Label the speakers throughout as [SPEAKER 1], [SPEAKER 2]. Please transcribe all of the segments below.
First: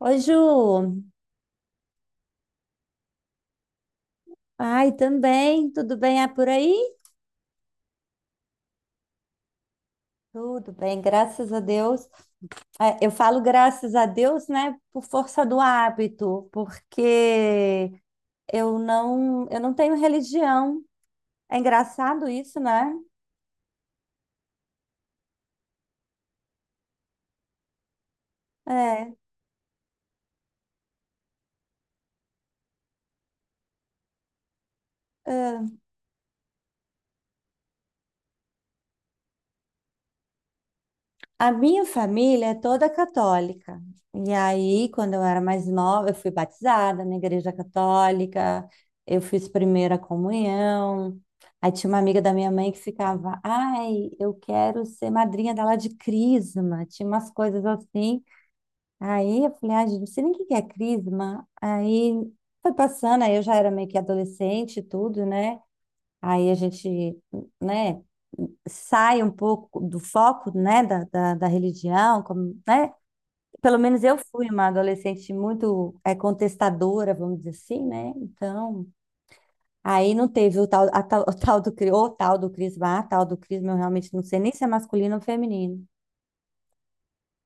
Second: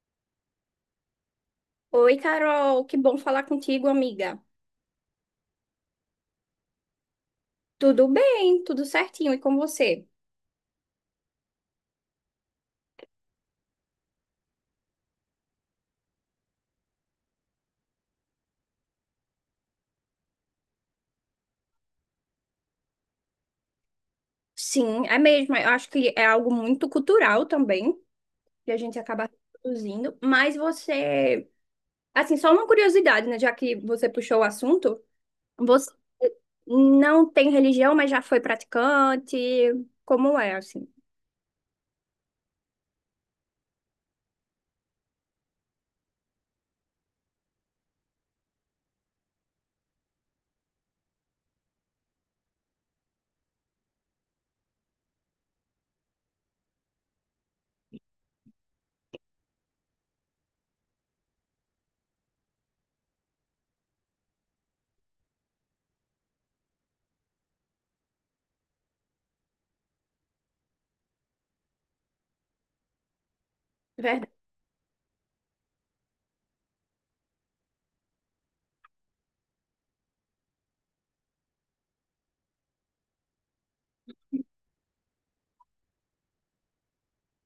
[SPEAKER 1] Oi, Ju.
[SPEAKER 2] Oi, Carol, que bom falar contigo, amiga.
[SPEAKER 1] Ai, também. Tudo bem por aí?
[SPEAKER 2] Tudo bem, tudo certinho, e com você?
[SPEAKER 1] Tudo bem, graças a Deus. Eu falo graças a Deus, né, por força do hábito, porque eu não tenho religião. É engraçado isso, né?
[SPEAKER 2] Sim, é mesmo. Eu acho que é algo muito cultural também, que a gente
[SPEAKER 1] É.
[SPEAKER 2] acaba reproduzindo. Mas você, assim, só uma curiosidade, né? Já que você puxou o assunto,
[SPEAKER 1] é,
[SPEAKER 2] você não tem religião, mas já foi praticante. Como é, assim?
[SPEAKER 1] A minha família é toda católica. E aí, quando eu era mais nova, eu fui batizada na igreja católica, eu fiz primeira comunhão. Aí tinha uma amiga da minha mãe que ficava, ai, eu quero ser madrinha dela de crisma. Tinha umas coisas assim. Aí eu falei, ai, gente, não sei nem o que que é crisma. Aí foi passando, aí eu já era meio que adolescente e tudo, né? Aí a gente, né, sai um pouco do foco, né, da religião, como, né? Pelo menos eu
[SPEAKER 2] Verdade.
[SPEAKER 1] fui uma adolescente muito contestadora, vamos dizer assim, né? Então, aí não teve o tal, a tal, o tal do crisma, a tal do crisma, eu realmente não sei nem se é masculino ou feminino.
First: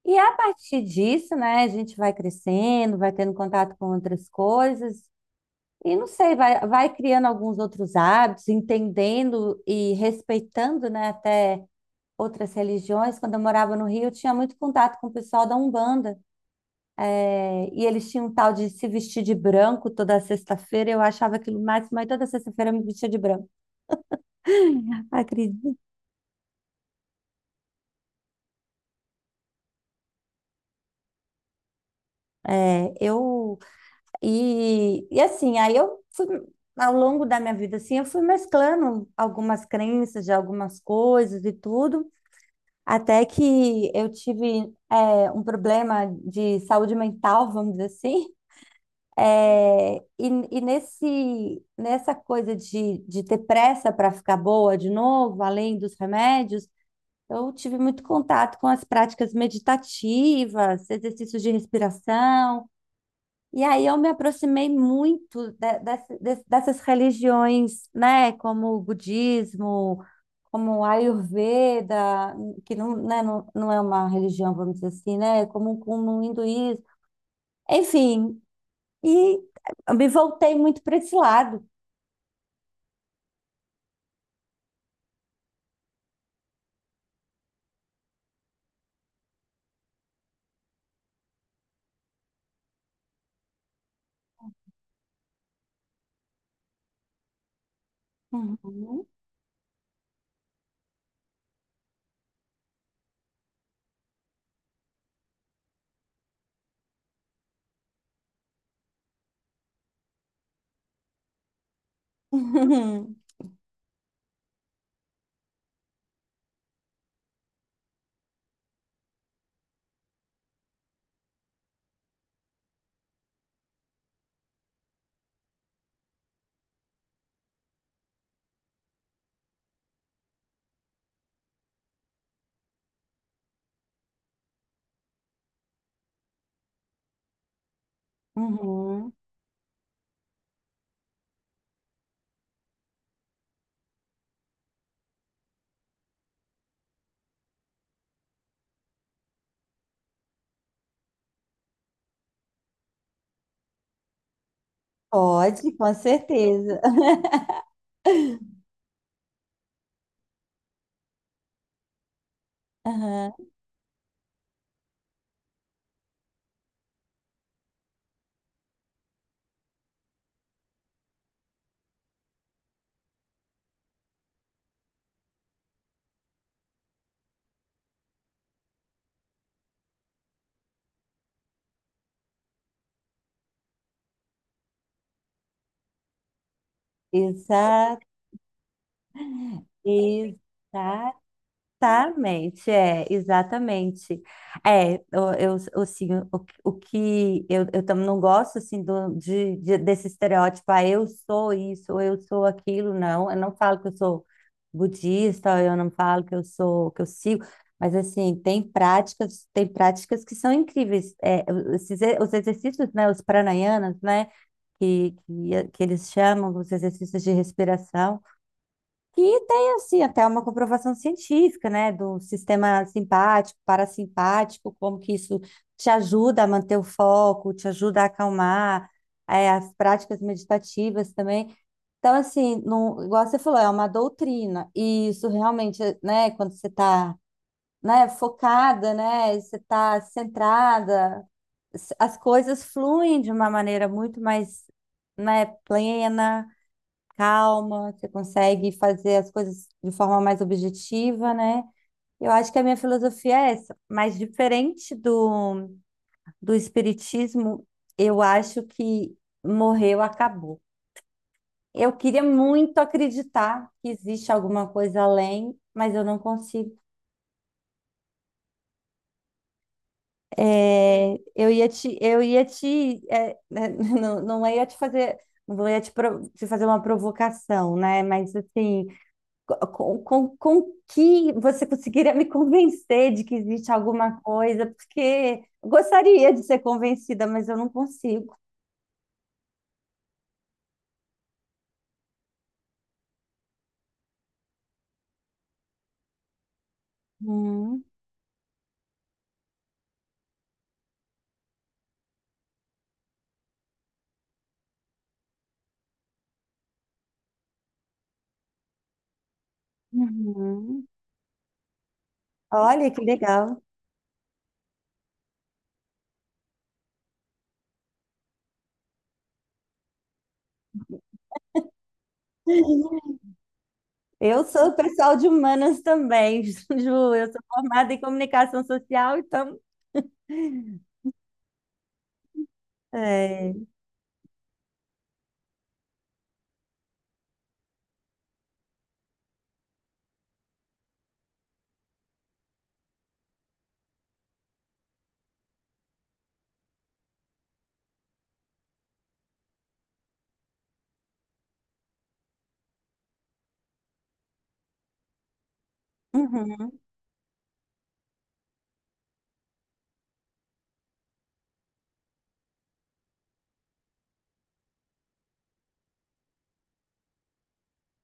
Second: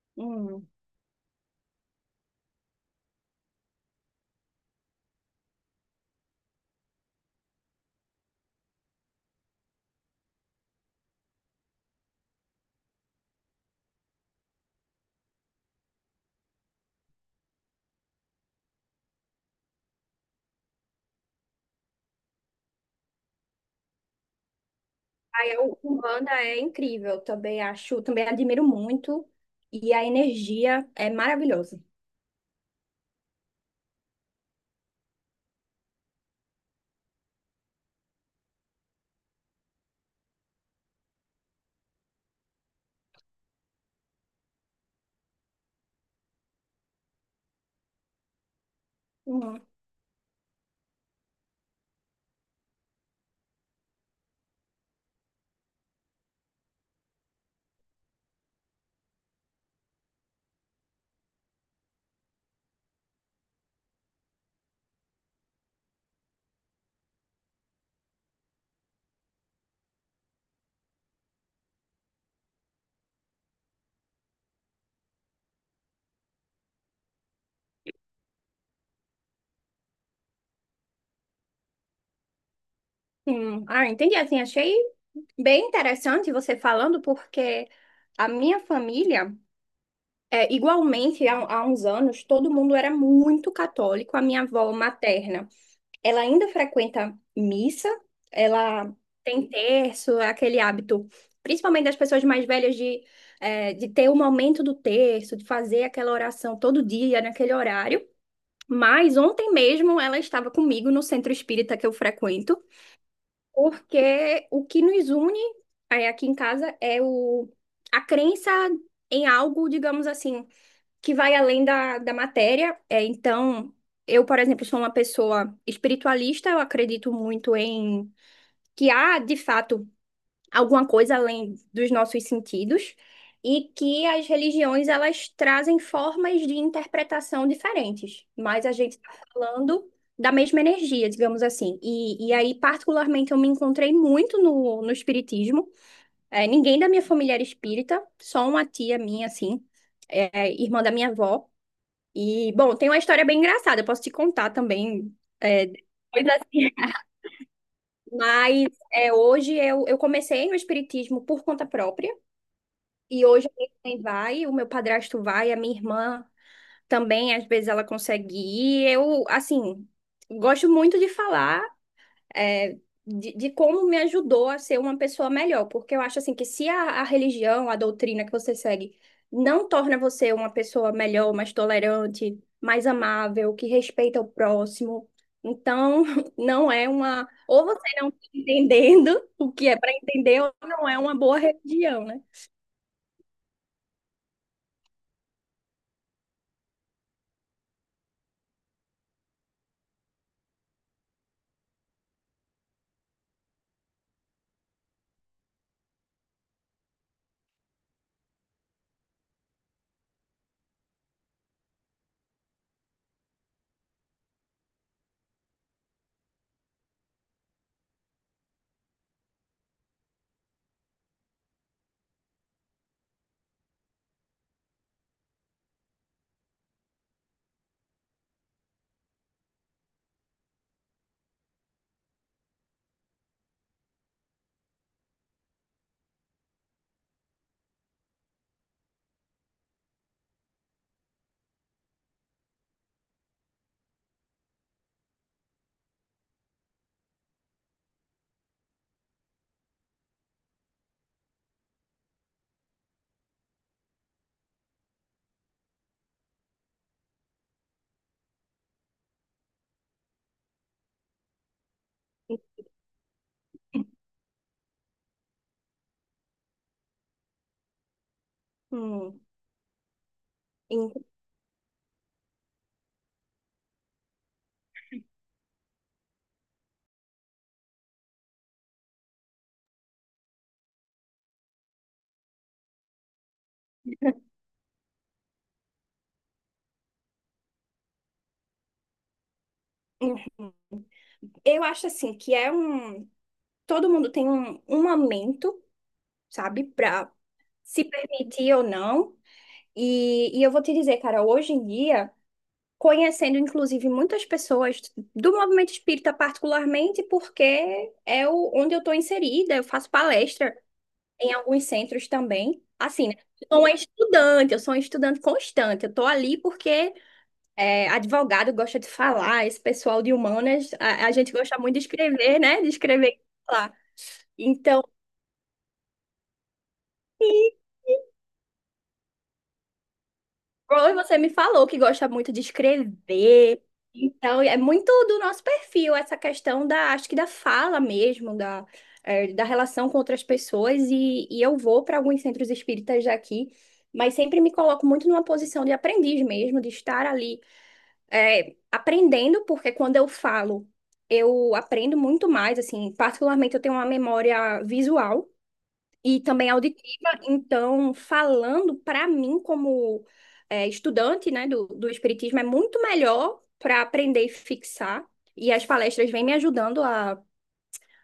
[SPEAKER 1] E a
[SPEAKER 2] Hum.
[SPEAKER 1] partir disso, né, a gente vai crescendo, vai tendo contato com outras coisas, e não sei, vai criando alguns outros hábitos, entendendo e respeitando, né, até outras religiões. Quando eu morava no Rio, eu tinha muito contato com o pessoal da Umbanda. E eles tinham um tal de se vestir de branco toda sexta-feira. Eu achava aquilo mais mas toda sexta-feira eu me vestia de branco.
[SPEAKER 2] Aí,
[SPEAKER 1] Acredito.
[SPEAKER 2] o Umbanda é incrível, também acho, também admiro muito. E a energia é maravilhosa.
[SPEAKER 1] Eu e assim, aí eu fui ao longo da minha vida assim, eu fui mesclando algumas crenças de algumas coisas e tudo, até que eu tive um problema de saúde mental, vamos dizer assim.
[SPEAKER 2] Hum,
[SPEAKER 1] É, e, e nessa coisa de ter pressa para ficar boa de novo, além dos remédios, eu tive muito contato com as práticas meditativas, exercícios de respiração, e aí eu me aproximei muito dessas religiões, né, como o budismo, como o Ayurveda, que não, né, não é uma religião, vamos dizer assim, né, como o hinduísmo, enfim. E eu me voltei muito para esse lado.
[SPEAKER 2] Ah, entendi. Assim, achei bem interessante você falando, porque a minha família, igualmente, há uns anos, todo mundo era muito católico. A minha avó materna, ela ainda frequenta missa, ela
[SPEAKER 1] Uhum.
[SPEAKER 2] tem terço, é aquele hábito, principalmente das pessoas mais velhas, de ter o momento do terço, de fazer aquela oração todo dia, naquele horário. Mas ontem mesmo ela estava comigo no centro espírita que eu frequento.
[SPEAKER 1] Uhum.
[SPEAKER 2] Porque o que nos une é, aqui em casa é a crença em algo, digamos assim, que vai além da matéria. É, então, eu, por exemplo, sou uma pessoa espiritualista, eu acredito muito em que há, de fato, alguma coisa além dos nossos sentidos e que as religiões elas trazem formas de interpretação diferentes, mas a gente está
[SPEAKER 1] Uhum.
[SPEAKER 2] falando da mesma energia, digamos assim. E aí, particularmente, eu me encontrei muito no espiritismo. É, ninguém da minha família era espírita, só uma tia minha, assim, é, irmã da minha avó. E, bom, tem uma história bem engraçada, eu posso te contar também. é,
[SPEAKER 1] Pode, com certeza.
[SPEAKER 2] mas Hoje eu comecei no espiritismo por conta própria. E
[SPEAKER 1] Aham.
[SPEAKER 2] hoje a minha mãe vai, o meu padrasto vai, a minha irmã também, às vezes ela consegue ir. Eu, assim, gosto muito de falar, é, de como me ajudou a ser uma pessoa melhor, porque eu acho, assim, que se a religião, a doutrina que você segue não torna você uma pessoa melhor, mais tolerante, mais amável, que respeita o próximo, então não é uma. Ou você
[SPEAKER 1] Exato,
[SPEAKER 2] não está entendendo o que é para entender, ou não é uma
[SPEAKER 1] exato.
[SPEAKER 2] boa religião, né?
[SPEAKER 1] Exatamente. É, assim, o que eu tam- não gosto, assim, desse estereótipo, ah, eu sou isso, ou eu sou aquilo, não. Eu não falo que eu sou budista, ou eu não falo que eu sou, que eu sigo, mas, assim, tem práticas que são incríveis. Esses e- os exercícios, né, os pranayanas, né, que eles chamam, os exercícios de respiração, que tem assim até uma comprovação científica, né, do sistema simpático, parasimpático, como que isso te ajuda a manter o foco, te ajuda a acalmar, as práticas meditativas também. Então, assim, não, igual você falou, é uma doutrina, e isso realmente, né, quando você está, né, focada, né, você está centrada, as coisas fluem de uma maneira muito mais, né, plena calma, você consegue fazer as coisas de forma mais objetiva, né? Eu acho que a minha filosofia é essa, mas diferente do espiritismo, eu acho que morreu, acabou. Eu queria muito acreditar que existe alguma coisa além, mas eu não consigo.
[SPEAKER 2] Hum.
[SPEAKER 1] É, eu ia te, é, né, não ia te fazer, não ia te, pro- te fazer uma provocação, né? Mas assim, com que você conseguiria me convencer de que existe alguma coisa, porque eu gostaria de ser convencida, mas eu não consigo.
[SPEAKER 2] Uhum. Eu acho assim que é um. Todo mundo tem um momento, sabe, pra
[SPEAKER 1] Uhum,
[SPEAKER 2] se permitir ou não. E eu vou te dizer, cara, hoje em dia, conhecendo inclusive muitas pessoas do movimento espírita, particularmente porque é o, onde eu tô inserida, eu faço palestra
[SPEAKER 1] uhum.
[SPEAKER 2] em alguns centros também.
[SPEAKER 1] Olha que
[SPEAKER 2] Assim, né? Eu sou
[SPEAKER 1] legal.
[SPEAKER 2] uma estudante, eu sou uma estudante constante, eu tô ali porque é, advogado gosta de falar, esse pessoal de humanas, a gente gosta muito de escrever, né? De escrever e falar.
[SPEAKER 1] Eu sou
[SPEAKER 2] Então,
[SPEAKER 1] pessoal de humanas também, Ju. Eu sou formada em comunicação social, então.
[SPEAKER 2] Roy, você me falou que gosta muito de
[SPEAKER 1] É.
[SPEAKER 2] escrever. Então, é muito do nosso perfil essa questão da, acho que da fala mesmo, da, é, da relação com outras pessoas. E eu vou para alguns centros espíritas daqui, mas sempre me coloco muito numa posição de aprendiz mesmo, de estar ali é, aprendendo, porque quando eu falo, eu aprendo muito mais, assim, particularmente eu tenho uma memória visual e também
[SPEAKER 1] Uhum.
[SPEAKER 2] auditiva, então falando para mim como é, estudante, né, do espiritismo é muito melhor para aprender e fixar, e as palestras vêm me ajudando a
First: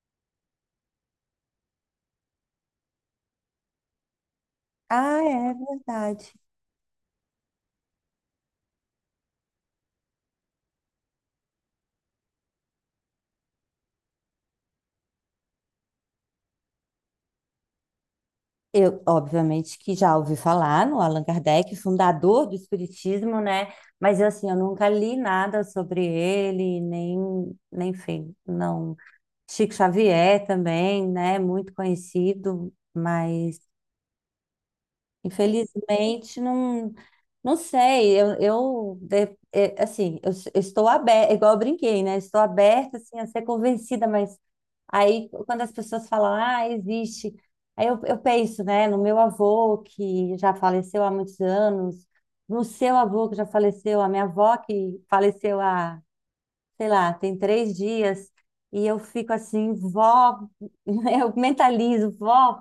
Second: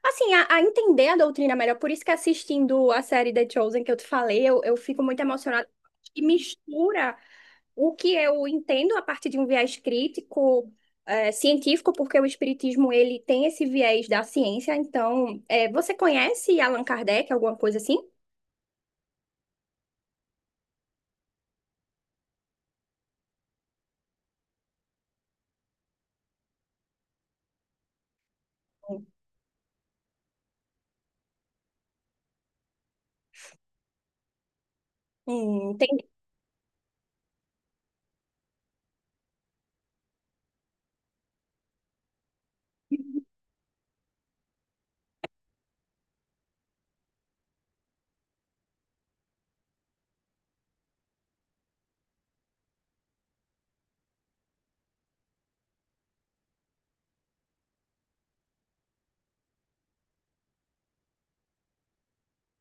[SPEAKER 2] Assim, a entender a doutrina melhor, por isso que assistindo a série The Chosen que eu te falei, eu fico
[SPEAKER 1] Ah,
[SPEAKER 2] muito
[SPEAKER 1] é
[SPEAKER 2] emocionada, que
[SPEAKER 1] verdade.
[SPEAKER 2] mistura o que eu entendo a partir de um viés crítico, científico, porque o espiritismo ele tem esse viés da ciência. Então, é você conhece Allan Kardec, alguma coisa assim?
[SPEAKER 1] Eu, obviamente, que já ouvi falar no Allan Kardec, fundador do Espiritismo, né? Mas eu, assim, eu nunca li nada sobre ele, nem, nem, enfim, não. Chico Xavier também, né? Muito conhecido, mas
[SPEAKER 2] Entendi.
[SPEAKER 1] infelizmente, não, não sei. Assim, eu estou aberta, igual eu brinquei, né? Estou aberta assim, a ser convencida, mas aí quando as pessoas falam, ah, existe, aí eu penso, né, no meu avô, que já faleceu há muitos anos, no seu avô, que já faleceu, a minha avó, que faleceu há, sei lá, tem três dias, e eu fico assim, vó, eu mentalizo, vó.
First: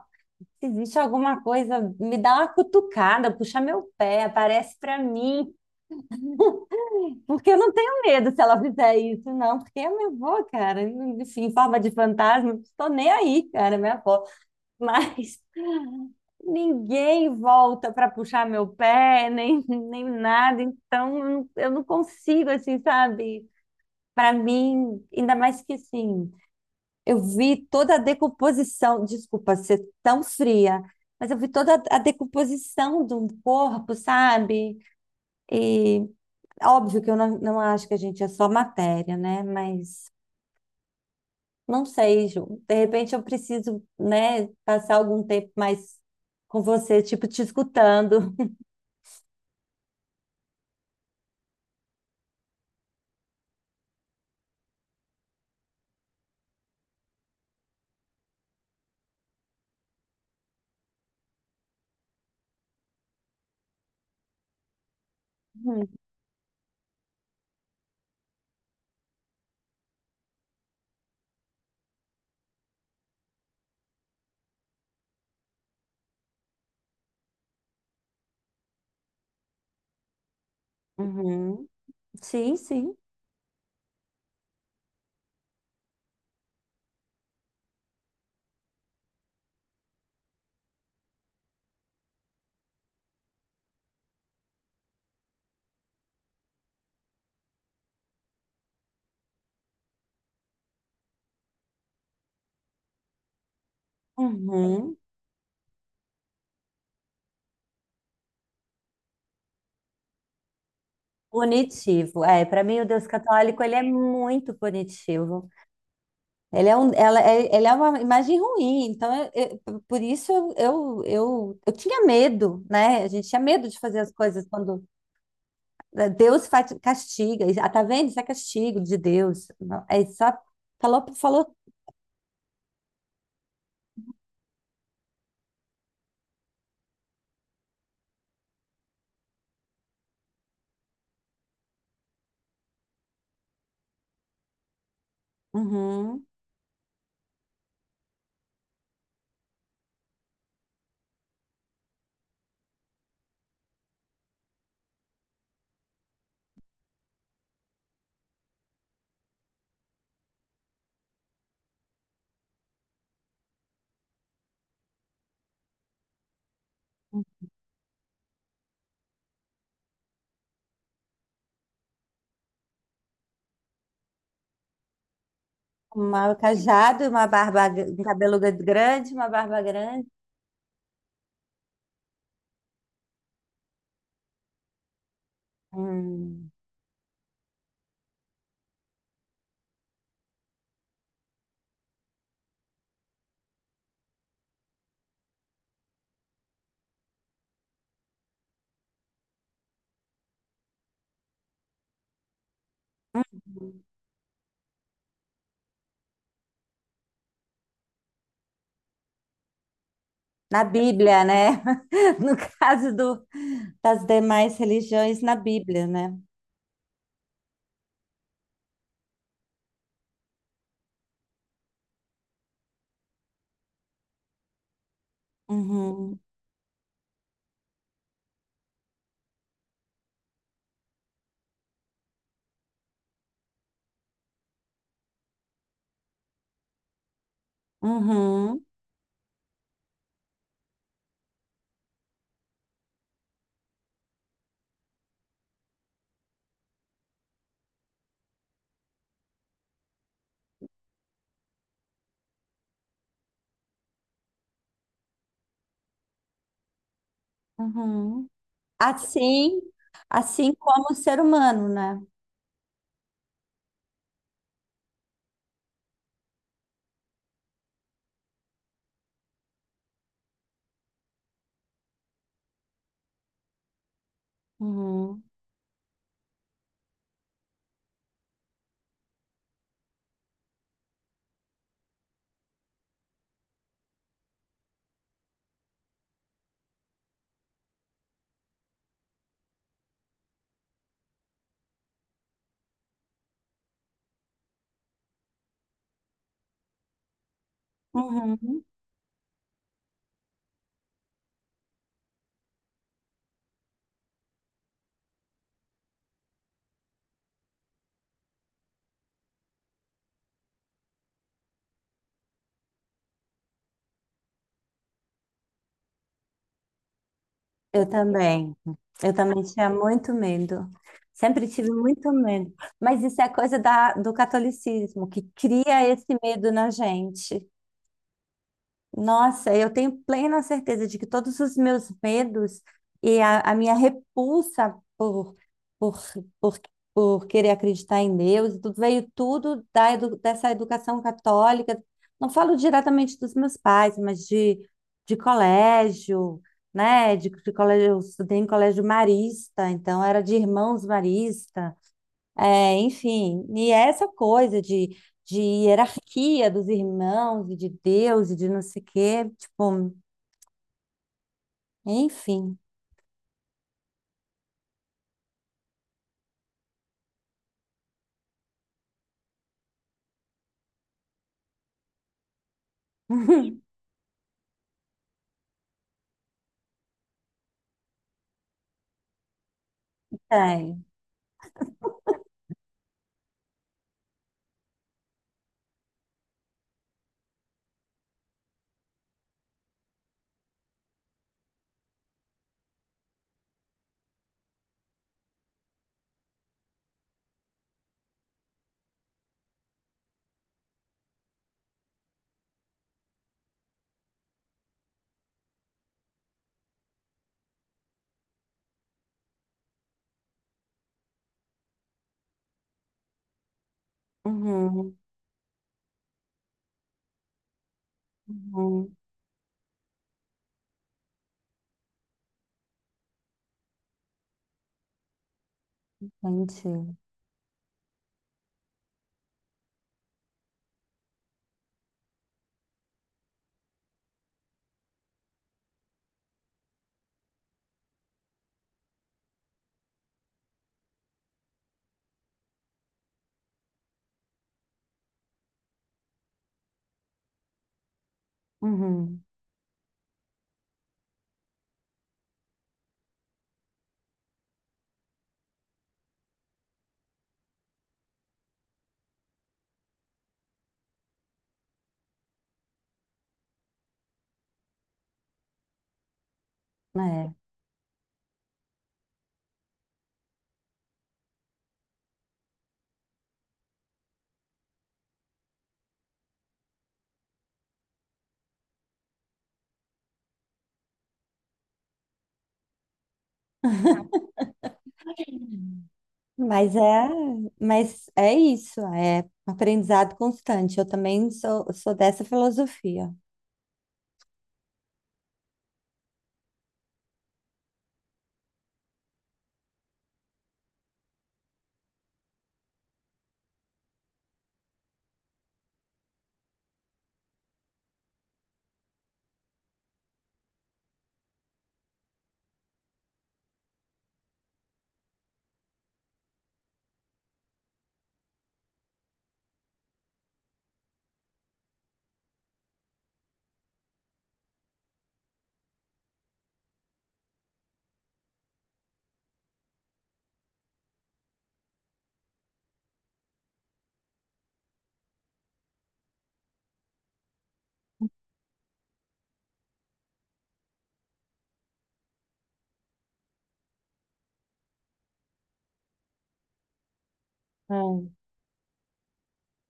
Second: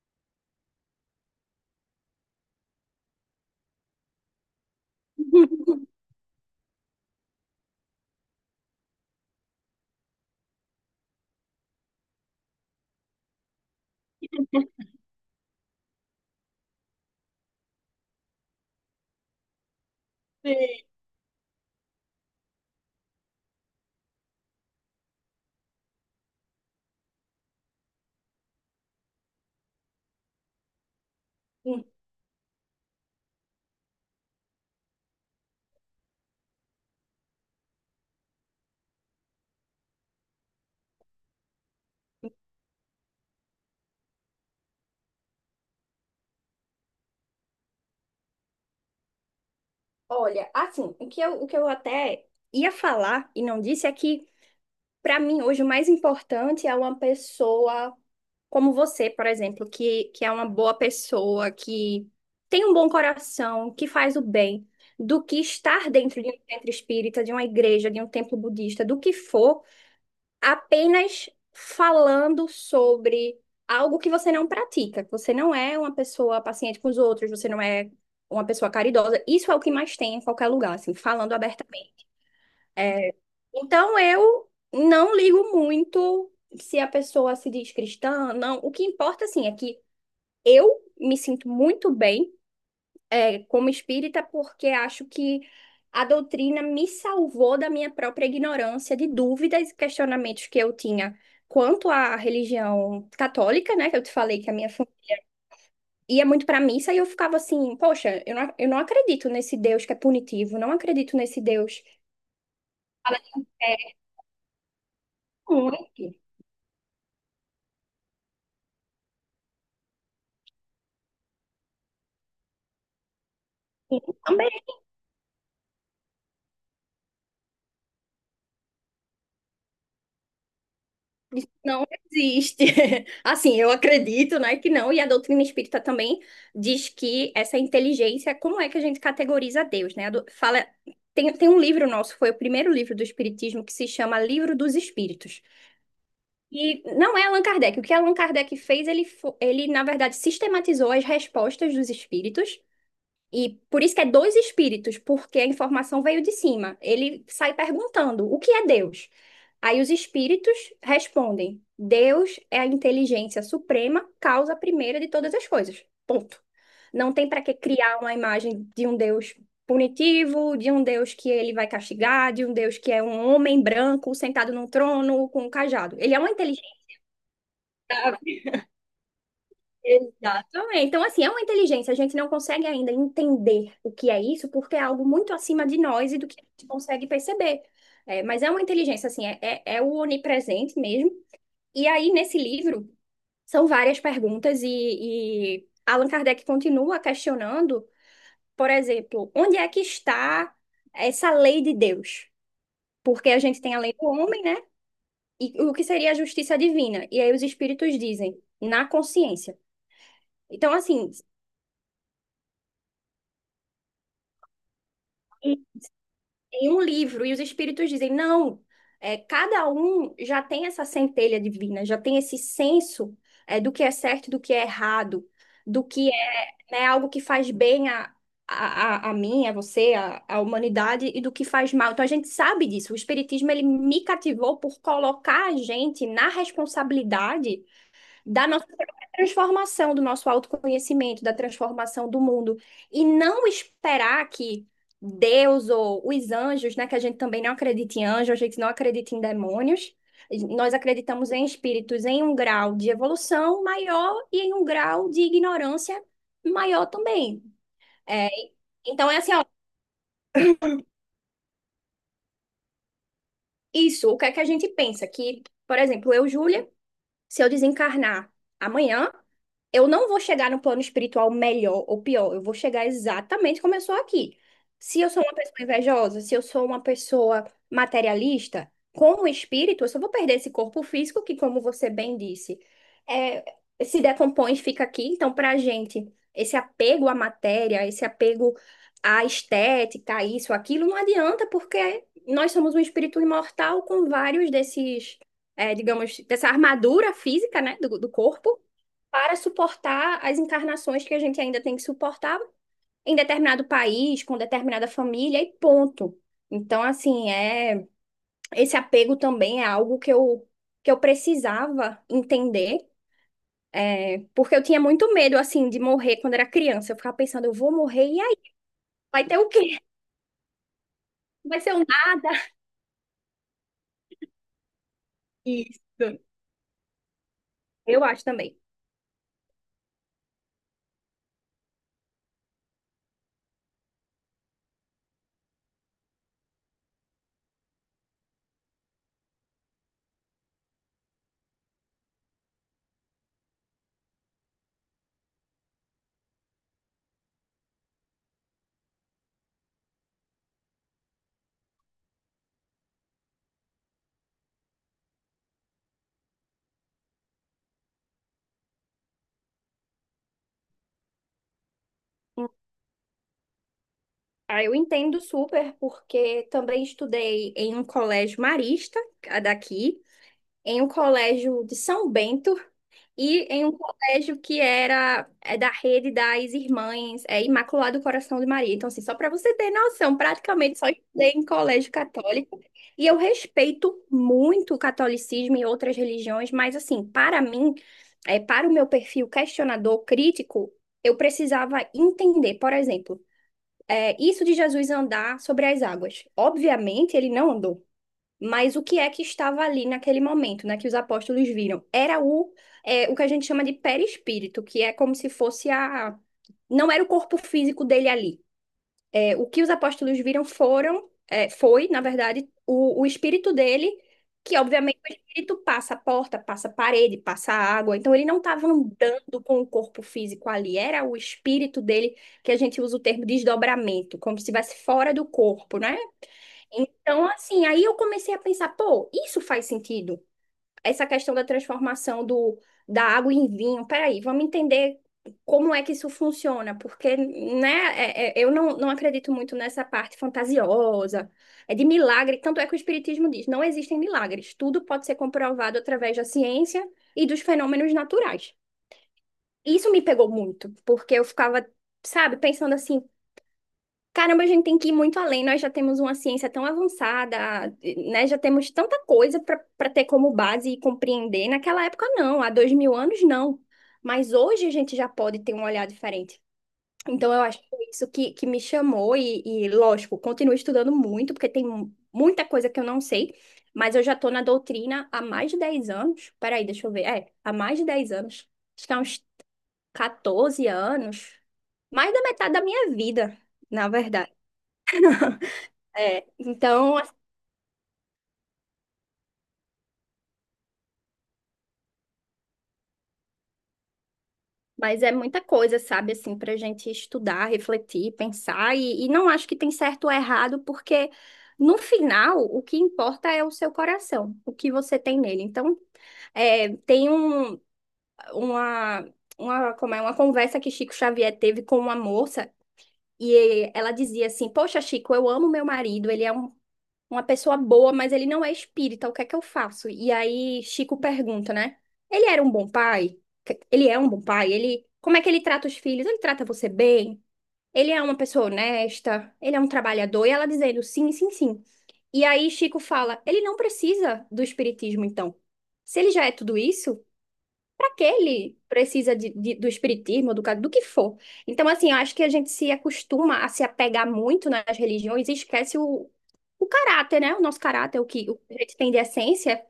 [SPEAKER 1] Se existe alguma coisa, me dá uma cutucada, puxa meu pé, aparece pra mim, porque eu não tenho medo se ela fizer isso, não, porque é minha avó, cara, enfim, em forma de fantasma, não tô nem aí, cara, é minha avó, mas ninguém volta pra puxar meu pé, nem nada, então eu não consigo, assim, sabe. Pra mim, ainda mais que, assim, eu vi toda a decomposição, desculpa ser tão fria, mas eu vi toda
[SPEAKER 2] Sim.
[SPEAKER 1] a decomposição de um corpo, sabe? E óbvio que eu não, não acho que a gente é só matéria, né? Mas não sei, Ju. De repente eu preciso, né, passar algum tempo mais com você, tipo, te escutando.
[SPEAKER 2] Olha, assim, o que o que eu até ia falar e não disse é que, para mim, hoje o mais importante é uma pessoa como você, por exemplo, que é uma boa pessoa, que tem um bom coração, que faz o bem, do que
[SPEAKER 1] Uhum.
[SPEAKER 2] estar dentro de um centro espírita, de uma igreja, de um templo budista, do que for, apenas falando sobre algo que você não pratica, que você não é uma pessoa paciente com os outros, você não é uma pessoa caridosa. Isso é o que mais tem em qualquer lugar, assim, falando
[SPEAKER 1] Uhum.
[SPEAKER 2] abertamente.
[SPEAKER 1] Sim, sim.
[SPEAKER 2] Então eu não ligo muito se a pessoa se diz cristã, não. O que importa, assim, é que eu me sinto muito bem, é, como espírita, porque acho que a doutrina me salvou da minha própria ignorância de dúvidas e questionamentos que eu tinha quanto à religião católica, né? Que eu te falei que a minha
[SPEAKER 1] Uhum.
[SPEAKER 2] família ia muito para missa e eu ficava assim, poxa, eu não acredito nesse Deus que é punitivo, não acredito nesse Deus. Que
[SPEAKER 1] Punitivo. É, para mim o Deus
[SPEAKER 2] fala que
[SPEAKER 1] católico ele é
[SPEAKER 2] é
[SPEAKER 1] muito punitivo.
[SPEAKER 2] único.
[SPEAKER 1] Ele é, um, ela, ele é uma imagem ruim, então por isso eu tinha medo, né? A gente tinha medo de fazer
[SPEAKER 2] Sim,
[SPEAKER 1] as coisas
[SPEAKER 2] também.
[SPEAKER 1] quando Deus faz, castiga. E, ah, tá vendo? Isso é castigo de Deus. Não, é só falou, falou,
[SPEAKER 2] Não existe. Assim, eu acredito, né, que não, e a doutrina espírita também diz que essa inteligência, como é que a gente categoriza Deus, né? A do- Fala, tem um livro nosso, foi o primeiro livro do Espiritismo, que se chama Livro dos Espíritos.
[SPEAKER 1] uhum,
[SPEAKER 2] E não é Allan Kardec. O que Allan Kardec fez, ele, ele, na verdade, sistematizou as respostas dos espíritos e por isso que é dois espíritos, porque a informação veio de cima. Ele sai perguntando: o que é Deus? Aí os espíritos respondem: Deus é a inteligência suprema, causa primeira de todas as coisas. Ponto. Não tem para que criar uma imagem de um Deus punitivo, de um Deus que ele vai castigar, de um Deus que é um homem branco sentado num trono com um cajado. Ele é uma
[SPEAKER 1] uma
[SPEAKER 2] inteligência.
[SPEAKER 1] cajado, uma barba, um cabelo grande, uma barba grande.
[SPEAKER 2] Exatamente. Então, assim, é uma inteligência. A gente não consegue ainda entender o que é isso, porque é algo muito acima de nós e do que a
[SPEAKER 1] Hum,
[SPEAKER 2] gente consegue perceber. É, mas é uma inteligência, assim, é o onipresente mesmo. E aí, nesse livro, são várias perguntas e Allan Kardec continua questionando, por exemplo, onde é que está essa lei de Deus? Porque a gente tem a
[SPEAKER 1] uhum.
[SPEAKER 2] lei do homem, né? E o que seria a justiça divina? E aí os espíritos dizem, na consciência.
[SPEAKER 1] Na
[SPEAKER 2] Então, assim.
[SPEAKER 1] Bíblia, né? No caso do, das demais religiões, na Bíblia, né?
[SPEAKER 2] Em um livro, e os espíritos dizem, não, é, cada um já tem essa centelha divina, já tem esse senso é, do que é certo, do que é errado, do que
[SPEAKER 1] Uhum,
[SPEAKER 2] é, né, algo que faz bem a a mim, a você, a humanidade, e do que faz mal. Então a gente sabe disso. O espiritismo, ele me cativou por colocar a gente na responsabilidade da
[SPEAKER 1] uhum,
[SPEAKER 2] nossa própria transformação, do nosso autoconhecimento, da transformação do mundo. E não esperar que Deus ou os anjos, né, que a gente também não acredita em anjos, a gente não acredita em demônios. Nós acreditamos em espíritos em um grau de evolução maior e em um grau de ignorância maior também. É,
[SPEAKER 1] uhum.
[SPEAKER 2] então, é assim, ó,
[SPEAKER 1] Assim, assim como o ser humano, né?
[SPEAKER 2] isso, o que é que a gente pensa? Que, por exemplo, eu, Júlia, se eu desencarnar amanhã, eu não vou chegar no plano espiritual melhor ou pior, eu vou chegar exatamente como eu sou aqui. Se eu sou
[SPEAKER 1] Uhum.
[SPEAKER 2] uma pessoa invejosa, se eu sou uma pessoa materialista, com o espírito, eu só vou perder esse corpo físico que, como você bem disse, é, se decompõe e fica aqui. Então, para a gente, esse apego à matéria, esse apego à estética, isso, aquilo, não adianta, porque nós somos um espírito imortal com vários desses é, digamos, dessa armadura física, né, do corpo,
[SPEAKER 1] Uhum.
[SPEAKER 2] para suportar as encarnações que a gente ainda tem que suportar em determinado país, com determinada família e ponto. Então, assim, é esse apego também é algo que eu precisava entender, é, porque eu tinha muito medo, assim, de morrer quando era criança. Eu ficava pensando, eu vou
[SPEAKER 1] Eu
[SPEAKER 2] morrer, e aí?
[SPEAKER 1] também. Eu
[SPEAKER 2] Vai ter
[SPEAKER 1] também
[SPEAKER 2] o
[SPEAKER 1] tinha
[SPEAKER 2] quê?
[SPEAKER 1] muito medo. Sempre
[SPEAKER 2] Vai
[SPEAKER 1] tive
[SPEAKER 2] ser um
[SPEAKER 1] muito
[SPEAKER 2] nada?
[SPEAKER 1] medo. Mas isso é coisa do catolicismo, que cria
[SPEAKER 2] Isso,
[SPEAKER 1] esse medo na gente.
[SPEAKER 2] eu acho também.
[SPEAKER 1] Nossa, eu tenho plena certeza de que todos os meus medos e a minha repulsa por, por, por querer acreditar em Deus, tudo veio tudo dessa educação católica. Não falo diretamente dos meus pais, mas de colégio, né? De colégio, eu estudei em colégio marista, então era de irmãos maristas. É, enfim, e essa coisa de hierarquia dos irmãos e de Deus e de não sei o quê, tipo, enfim.
[SPEAKER 2] Ah, eu entendo super, porque também estudei em um colégio marista, a daqui, em um colégio de São Bento e em um colégio que era é da rede das Irmãs é, Imaculado Coração de Maria. Então, assim, só para você ter noção, praticamente
[SPEAKER 1] Tem.
[SPEAKER 2] só estudei em colégio católico. E eu respeito muito o catolicismo e outras religiões, mas, assim, para mim, é, para o meu perfil questionador, crítico, eu precisava entender, por exemplo é, isso de Jesus andar sobre as águas. Obviamente, ele não andou. Mas o que é que estava ali naquele momento, né, que os apóstolos viram? Era é, o que a gente chama de perispírito, que é como se fosse a. Não era o corpo físico dele ali. É, o que os apóstolos viram foram, foi, na verdade, o espírito dele, que
[SPEAKER 1] Uhum,
[SPEAKER 2] obviamente o espírito passa a porta, passa a parede, passa a água. Então ele não estava
[SPEAKER 1] uhum,
[SPEAKER 2] andando com o corpo físico ali, era o espírito dele, que a gente usa o termo desdobramento, como se estivesse fora do corpo, né?
[SPEAKER 1] entendi.
[SPEAKER 2] Então, assim, aí eu comecei a pensar, pô, isso faz sentido essa questão da transformação da água em vinho. Peraí, vamos entender como é que isso funciona, porque, né, eu não acredito muito nessa parte fantasiosa, é de milagre, tanto é que o Espiritismo diz, não existem milagres, tudo pode ser comprovado através da ciência e dos fenômenos naturais.
[SPEAKER 1] Uhum,
[SPEAKER 2] Isso me pegou muito, porque eu ficava, sabe, pensando assim, caramba, a gente tem que ir muito além. Nós já temos uma ciência tão avançada, né? Já temos tanta coisa para ter como base e compreender. Naquela época, não. Há 2000 anos, não. Mas hoje a gente já pode ter um olhar diferente. Então,
[SPEAKER 1] é.
[SPEAKER 2] eu acho que foi isso que me chamou. E, lógico, continuo estudando muito, porque tem muita coisa que eu não sei. Mas eu já estou na doutrina há mais de 10 anos. Peraí, deixa eu ver. É, há mais de 10 anos. Acho que há uns 14 anos. Mais da metade da minha vida, na verdade. É,
[SPEAKER 1] Mas
[SPEAKER 2] então,
[SPEAKER 1] é, mas é isso, é aprendizado constante. Eu também sou dessa filosofia.
[SPEAKER 2] mas é muita coisa, sabe, assim, para a gente estudar, refletir, pensar, e não acho que tem certo ou errado, porque no final o que importa é o seu coração, o que você tem nele. Então, é, tem uma, uma, como é, uma conversa que Chico Xavier teve com uma moça, e ela dizia assim: Poxa, Chico, eu amo meu marido, ele é uma pessoa boa, mas ele não é espírita. O que é que eu faço? E aí Chico pergunta, né? Ele era um bom pai? Ele é um bom pai? Ele, como é que ele trata os filhos? Ele trata você bem? Ele é uma pessoa honesta? Ele é um trabalhador? E ela dizendo sim, sim, sim. E aí Chico fala, ele não precisa do espiritismo, então. Se ele já é tudo isso, para que ele precisa do espiritismo, do que for. Então, assim, eu acho que a gente se acostuma a se apegar muito nas religiões e esquece o caráter, né? O nosso caráter, o
[SPEAKER 1] Hum,
[SPEAKER 2] que, o que a gente tem de essência.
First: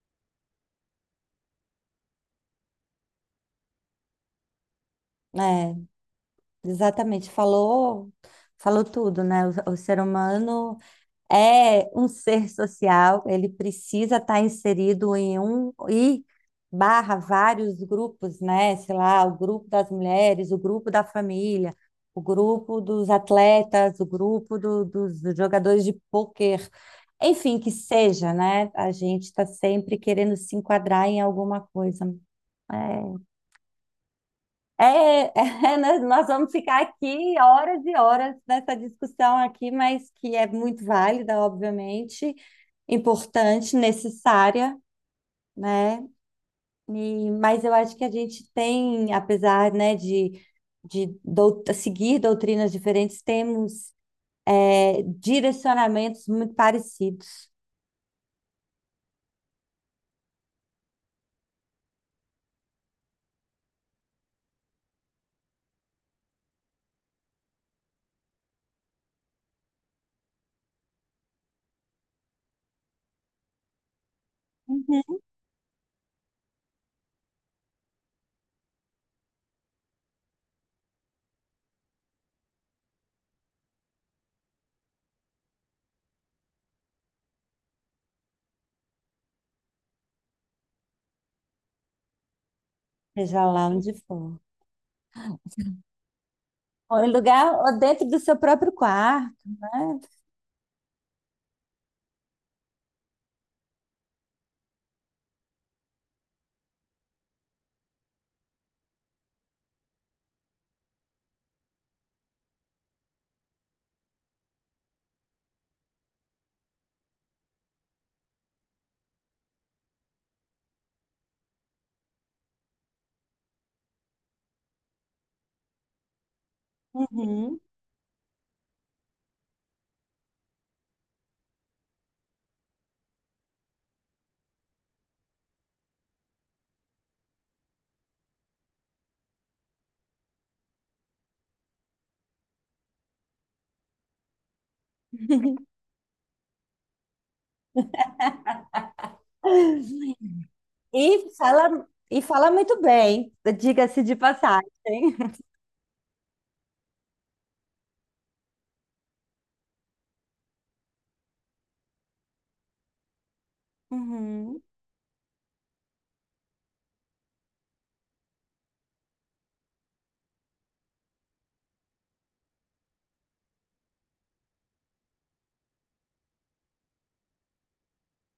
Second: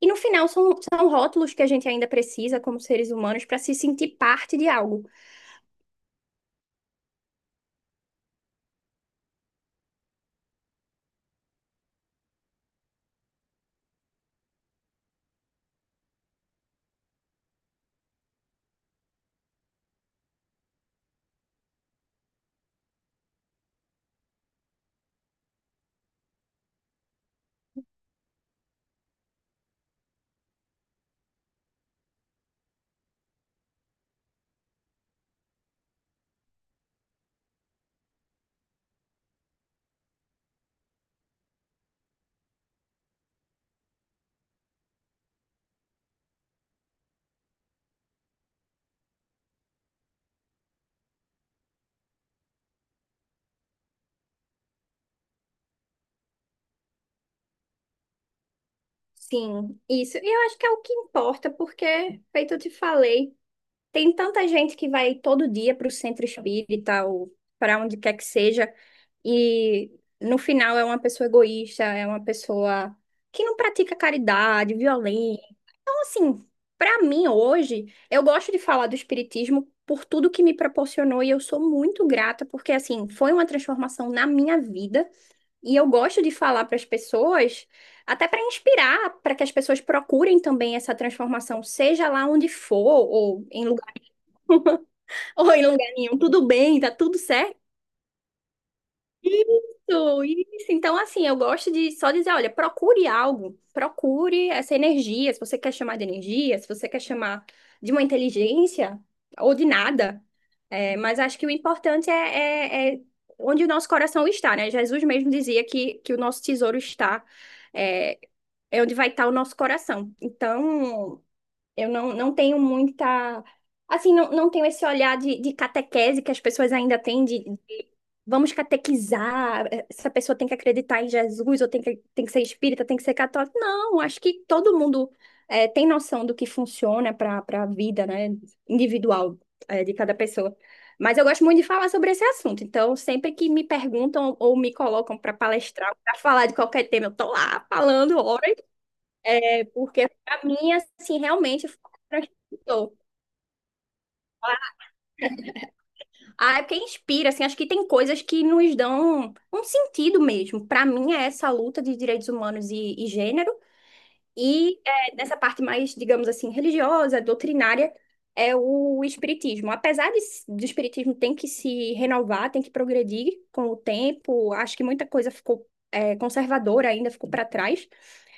[SPEAKER 2] E no final são rótulos que a gente ainda precisa como seres humanos para se sentir parte de algo.
[SPEAKER 1] É, exatamente. Falou, falou tudo, né? O ser humano é um ser social, ele precisa estar inserido em um e barra vários grupos, né? Sei lá, o grupo das mulheres, o grupo da família, o grupo dos atletas, o grupo dos jogadores de pôquer, enfim, que seja, né? A gente está sempre querendo se enquadrar em alguma coisa. É, é, é, nós vamos ficar aqui horas e horas nessa discussão aqui, mas que é muito válida, obviamente, importante, necessária, né? E, mas eu acho que a gente tem, apesar, né, seguir doutrinas diferentes, temos direcionamentos muito parecidos.
[SPEAKER 2] Sim, isso. E eu acho que é o que importa, porque, feito eu te falei, tem tanta gente que vai todo dia para o centro espírita ou para onde quer que seja. E no final é uma pessoa egoísta, é uma pessoa que não pratica caridade,
[SPEAKER 1] Uhum.
[SPEAKER 2] violência. Então, assim, pra mim hoje, eu gosto de falar do espiritismo por tudo que me proporcionou e eu sou muito grata porque assim, foi uma transformação na minha vida e eu gosto de falar para as pessoas, até para inspirar, para que as pessoas procurem também essa transformação, seja lá onde for
[SPEAKER 1] Seja
[SPEAKER 2] ou em
[SPEAKER 1] lá onde
[SPEAKER 2] lugar
[SPEAKER 1] for.
[SPEAKER 2] ou em lugar nenhum, tudo bem, tá
[SPEAKER 1] Ou em
[SPEAKER 2] tudo
[SPEAKER 1] lugar,
[SPEAKER 2] certo.
[SPEAKER 1] ou dentro do seu próprio quarto, né?
[SPEAKER 2] Isso, isso. Então, assim, eu gosto de só dizer, olha, procure algo, procure essa energia, se você quer chamar de energia, se você quer chamar de uma inteligência ou de nada. É, mas acho que o importante é onde o nosso coração está, né? Jesus mesmo dizia que o nosso tesouro está, é, é onde vai estar o nosso coração. Então, eu não tenho muita. Assim, não tenho esse olhar de catequese que as pessoas ainda têm, de,
[SPEAKER 1] Uhum.
[SPEAKER 2] de vamos catequizar, eh, essa pessoa tem que acreditar em Jesus, ou tem que ser espírita, tem que ser católico. Não, acho que todo mundo eh, tem noção do que funciona para a vida, né, individual eh, de cada pessoa. Mas eu gosto muito de falar sobre esse assunto, então sempre que me perguntam ou me colocam para palestrar, para falar de qualquer tema, eu tô lá falando horas. Porque pra mim, assim, realmente foi o que
[SPEAKER 1] E fala muito
[SPEAKER 2] transformou.
[SPEAKER 1] bem, diga-se de passagem.
[SPEAKER 2] Ah, é porque inspira, assim, acho que tem coisas que nos dão um sentido mesmo. Pra mim é essa luta de direitos humanos e gênero.
[SPEAKER 1] Uhum.
[SPEAKER 2] E é, nessa parte mais, digamos assim, religiosa, doutrinária, é o espiritismo. Apesar de, do espiritismo tem que se renovar, tem que progredir com o tempo, acho que muita coisa ficou é, conservadora ainda, ficou para trás.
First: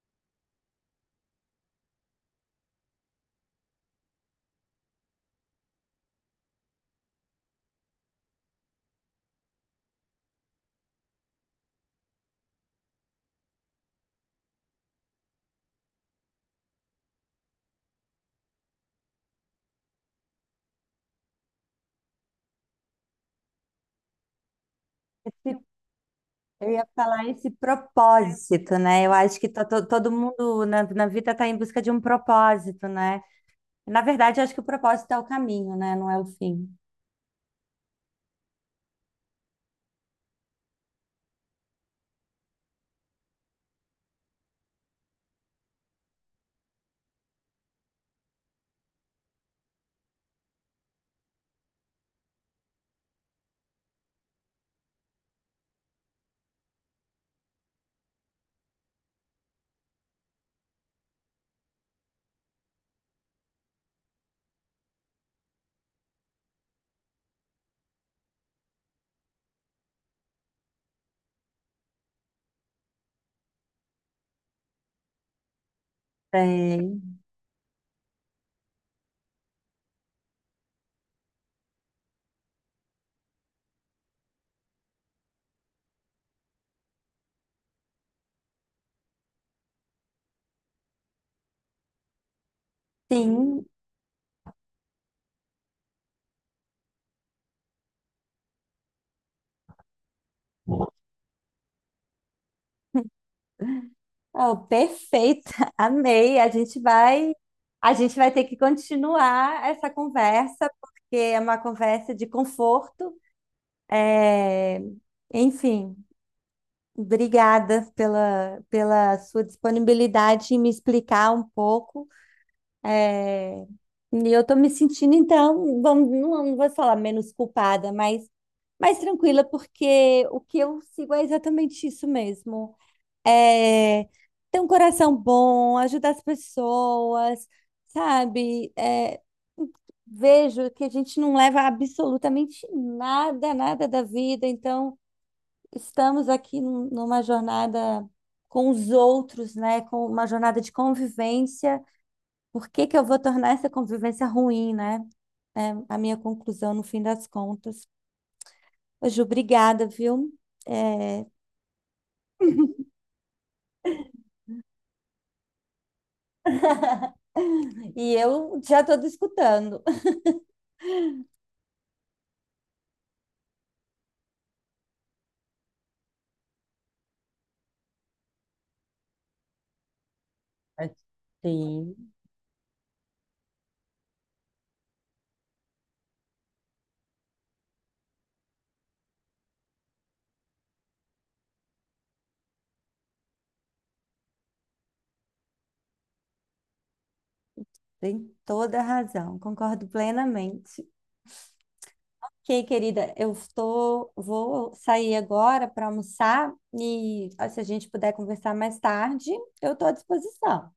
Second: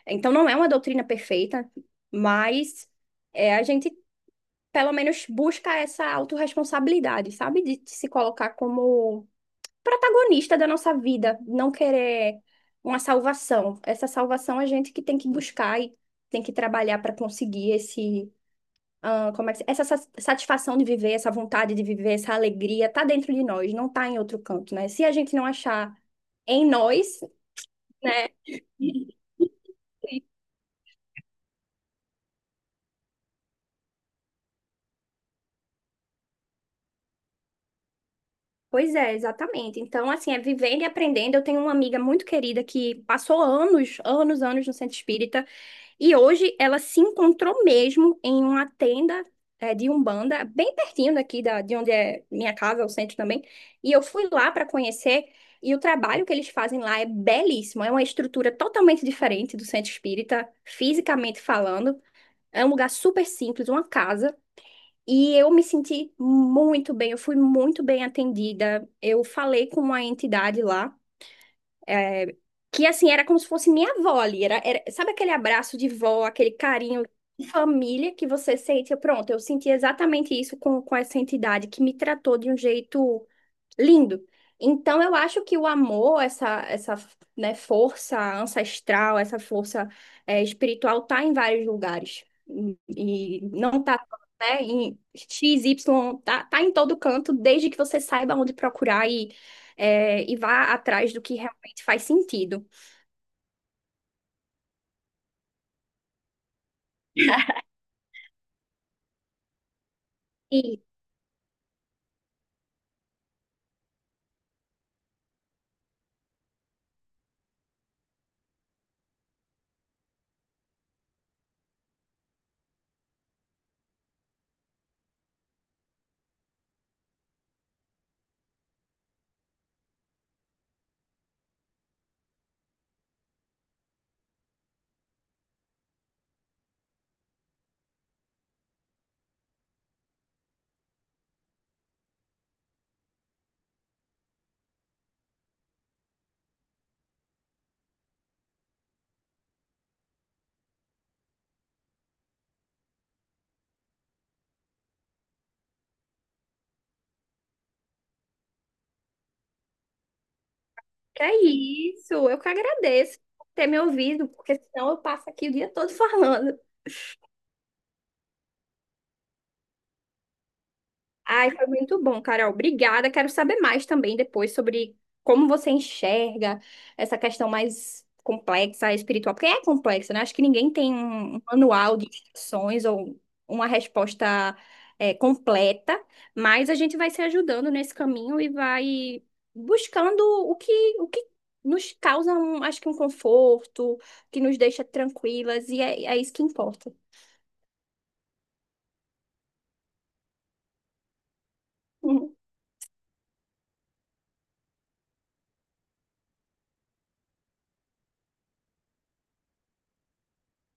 [SPEAKER 2] Então não é uma doutrina perfeita, mas é, a gente pelo menos busca essa autorresponsabilidade, sabe? De se colocar como protagonista da nossa vida, não querer uma salvação. Essa salvação a gente que tem que buscar e tem que trabalhar para conseguir esse, ah, como é que, essa satisfação de viver, essa vontade de viver, essa alegria, tá dentro de nós, não tá em outro canto, né? Se a gente não achar em
[SPEAKER 1] Eu ia
[SPEAKER 2] nós,
[SPEAKER 1] falar esse
[SPEAKER 2] né?
[SPEAKER 1] propósito, né? Eu acho que todo mundo na vida está em busca de um propósito, né? Na verdade, eu acho que o propósito é o caminho, né? Não é o fim.
[SPEAKER 2] Pois é, exatamente. Então, assim, é vivendo e aprendendo. Eu tenho uma amiga muito querida que passou anos, anos, anos no centro espírita. E hoje ela se encontrou mesmo em uma tenda é, de Umbanda, bem pertinho daqui da, de onde é minha casa, o centro também. E eu fui lá para conhecer, e o trabalho que eles fazem lá é belíssimo. É uma estrutura totalmente diferente do centro espírita, fisicamente falando. É um lugar super simples, uma casa. E eu me senti muito bem, eu fui muito bem atendida. Eu falei com uma entidade lá que assim, era como se fosse minha avó ali. Sabe aquele abraço de vó, aquele
[SPEAKER 1] É,
[SPEAKER 2] carinho de família que você sente? Eu, pronto, eu senti exatamente isso com essa entidade que me tratou de um jeito lindo. Então, eu acho que o amor, essa, né, força ancestral, essa força, eh, espiritual, tá em vários lugares. E
[SPEAKER 1] sim,
[SPEAKER 2] não tá, né, em X, Y, tá, tá em todo canto, desde que você saiba onde procurar e, eh, e vá atrás do que realmente faz sentido.
[SPEAKER 1] oh, perfeita, amei. A gente vai ter que continuar essa conversa,
[SPEAKER 2] E
[SPEAKER 1] porque é uma conversa de conforto. É, enfim, obrigada pela sua disponibilidade em me explicar um pouco. É, e eu estou me sentindo, então, vamos, não vou falar menos culpada, mas mais tranquila, porque o que eu sigo é exatamente isso mesmo. É, ter um coração bom, ajudar as pessoas, sabe? É, vejo que a gente não leva absolutamente nada, nada da vida, então estamos aqui numa jornada com os outros, né? Com uma jornada de convivência. Por que que eu vou tornar essa convivência ruim, né? É a minha conclusão no fim das contas. Ô, Ju, obrigada, viu?
[SPEAKER 2] que
[SPEAKER 1] É,
[SPEAKER 2] é isso, eu que agradeço por ter me ouvido, porque senão eu passo aqui o dia todo falando.
[SPEAKER 1] e eu já estou escutando.
[SPEAKER 2] Ai, foi muito bom, Carol. Obrigada. Quero saber mais também depois sobre como você enxerga essa questão mais complexa, espiritual, porque é complexa, né? Acho que ninguém tem um manual de
[SPEAKER 1] Sim.
[SPEAKER 2] instruções ou uma resposta é, completa, mas a gente vai se ajudando nesse caminho e vai buscando o que, o que nos causa, um, acho que um conforto, que nos deixa tranquilas, e é isso que importa.
[SPEAKER 1] Tem toda a razão, concordo plenamente.
[SPEAKER 2] Uhum.
[SPEAKER 1] Ok, querida, vou sair agora para almoçar e se a gente puder conversar mais tarde, eu estou à disposição.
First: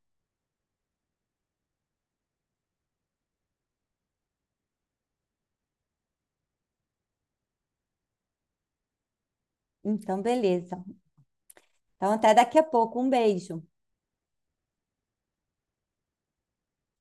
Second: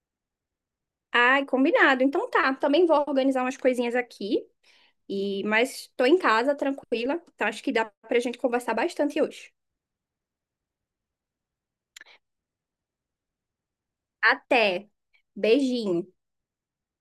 [SPEAKER 2] Ai, combinado. Então tá, também vou organizar umas coisinhas aqui. E, mas estou em casa, tranquila. Então acho que dá pra gente conversar bastante hoje.
[SPEAKER 1] Então, beleza. Então, até daqui a pouco. Um beijo.
[SPEAKER 2] Até. Beijinho.